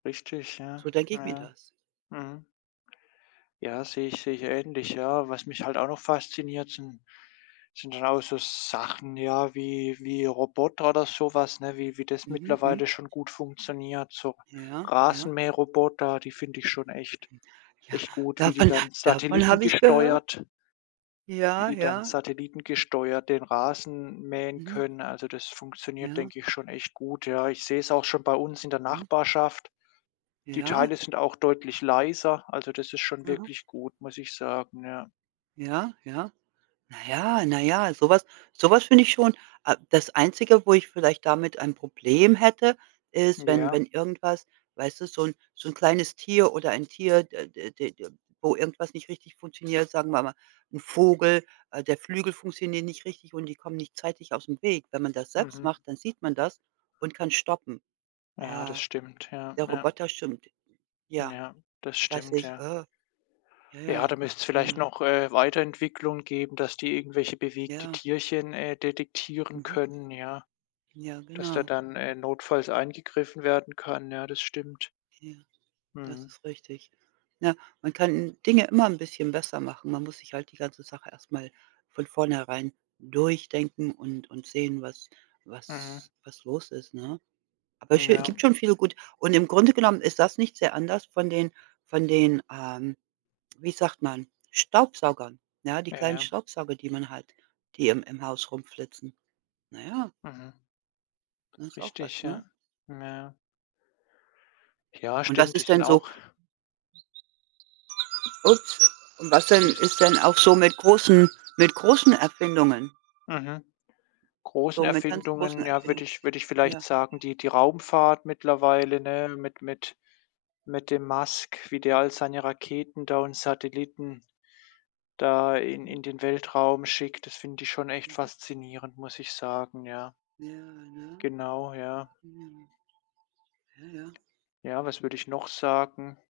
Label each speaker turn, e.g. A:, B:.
A: Richtig, ja,
B: So denke ich mir
A: ja.
B: das.
A: Mhm. Ja, sehe ich sehe ich ähnlich, ja. Was mich halt auch noch fasziniert, sind sind auch so Sachen, ja, wie wie Roboter oder so was, ne? Wie wie das
B: Mhm, mhm.
A: mittlerweile schon gut funktioniert, so,
B: Ja, ja.
A: Rasenmähroboter, die finde ich schon echt
B: Ja,
A: echt gut. Wie die
B: davon h
A: dann
B: davon habe ich gehört.
A: satellitengesteuert wie
B: Ja,
A: die dann
B: ja.
A: satellitengesteuert den Rasen mähen
B: Mhm.
A: können, also, das funktioniert,
B: Ja.
A: denke ich, schon echt gut, ja. Ich sehe es auch schon bei uns in der
B: Mhm.
A: Nachbarschaft. Die
B: Ja.
A: Teile sind auch deutlich leiser. Also, das ist schon
B: Mhm.
A: wirklich gut, muss ich sagen, ja.
B: Ja, ja. Na ja, na ja, so was so was finde ich schon a das Einzige, wo ich vielleicht damit ein Problem hätte, ist, wenn
A: Ja.
B: wenn irgendwas, weißt du, so 'n so 'n kleines Tier oder ein Tier, d d d d wo irgendwas nicht richtig funktioniert, sagen wir mal. 'N Vogel, äh, der Flügel funktioniert nicht richtig und die kommen nicht zeitig aus'm Weg. Wenn man das selbst
A: Mhm.
B: macht, dann sieht man das und kann stoppen.
A: Ja, das
B: Äh,
A: stimmt, ja,
B: der
A: ja.
B: Roboter, stimmt Ja,
A: Ja, das
B: dass
A: stimmt,
B: ich,
A: ja.
B: äh Ja,
A: Ja,
B: ja,
A: da müsst's vielleicht
B: ne?
A: noch, äh, Weiterentwicklung geben, dass die irgendwelche bewegte
B: Ja.
A: Tierchen, äh, detektieren
B: Mhm.
A: können, ja.
B: Ja,
A: Dass da
B: genau.
A: dann, äh, notfalls eingegriffen werden kann, ja, das stimmt.
B: Ja, das
A: Mhm.
B: ist richtig. Na, man kann Dinge immer 'n bisschen besser machen, man muss sich halt die ganze Sache erst mal von vornherein durchdenken und und sehen, was
A: Mhm.
B: was was los ist, ne? Aber sch gibt
A: Ja.
B: schon viele Gut, und im Grunde genommen ist das nicht sehr anders von den von den, ähm, wie sagt man, Staubsaugern. Ja, die kleinen
A: Ja.
B: Staubsauger, die man hat, die im im Haus rum flitzen. Na ja.
A: Mhm.
B: Das ist auch
A: Richtig,
B: was, ne?
A: ja, ja. Ja
B: Und was
A: stimmt, die
B: ist
A: sind
B: denn so
A: auch
B: Ups. Und was denn
A: Die sind
B: ist denn auch so mit großen mit großen Erfindungen?
A: Mhm.
B: so
A: Großen
B: mit ganz großen
A: Erfindungen, ja, würde
B: Erfindungen,
A: ich würde ich vielleicht
B: ja?
A: sagen, die die Raumfahrt mittlerweile, ne? Mit mit mit dem Musk, wie der all seine Raketen da und Satelliten da in
B: Mhm.
A: in den Weltraum schickt. Das finde ich schon echt
B: Mhm.
A: faszinierend, muss ich sagen, ja.
B: Ja, Ja.
A: Genau, ja.
B: Ja. Ja, ja.
A: Ja, was würde ich noch sagen?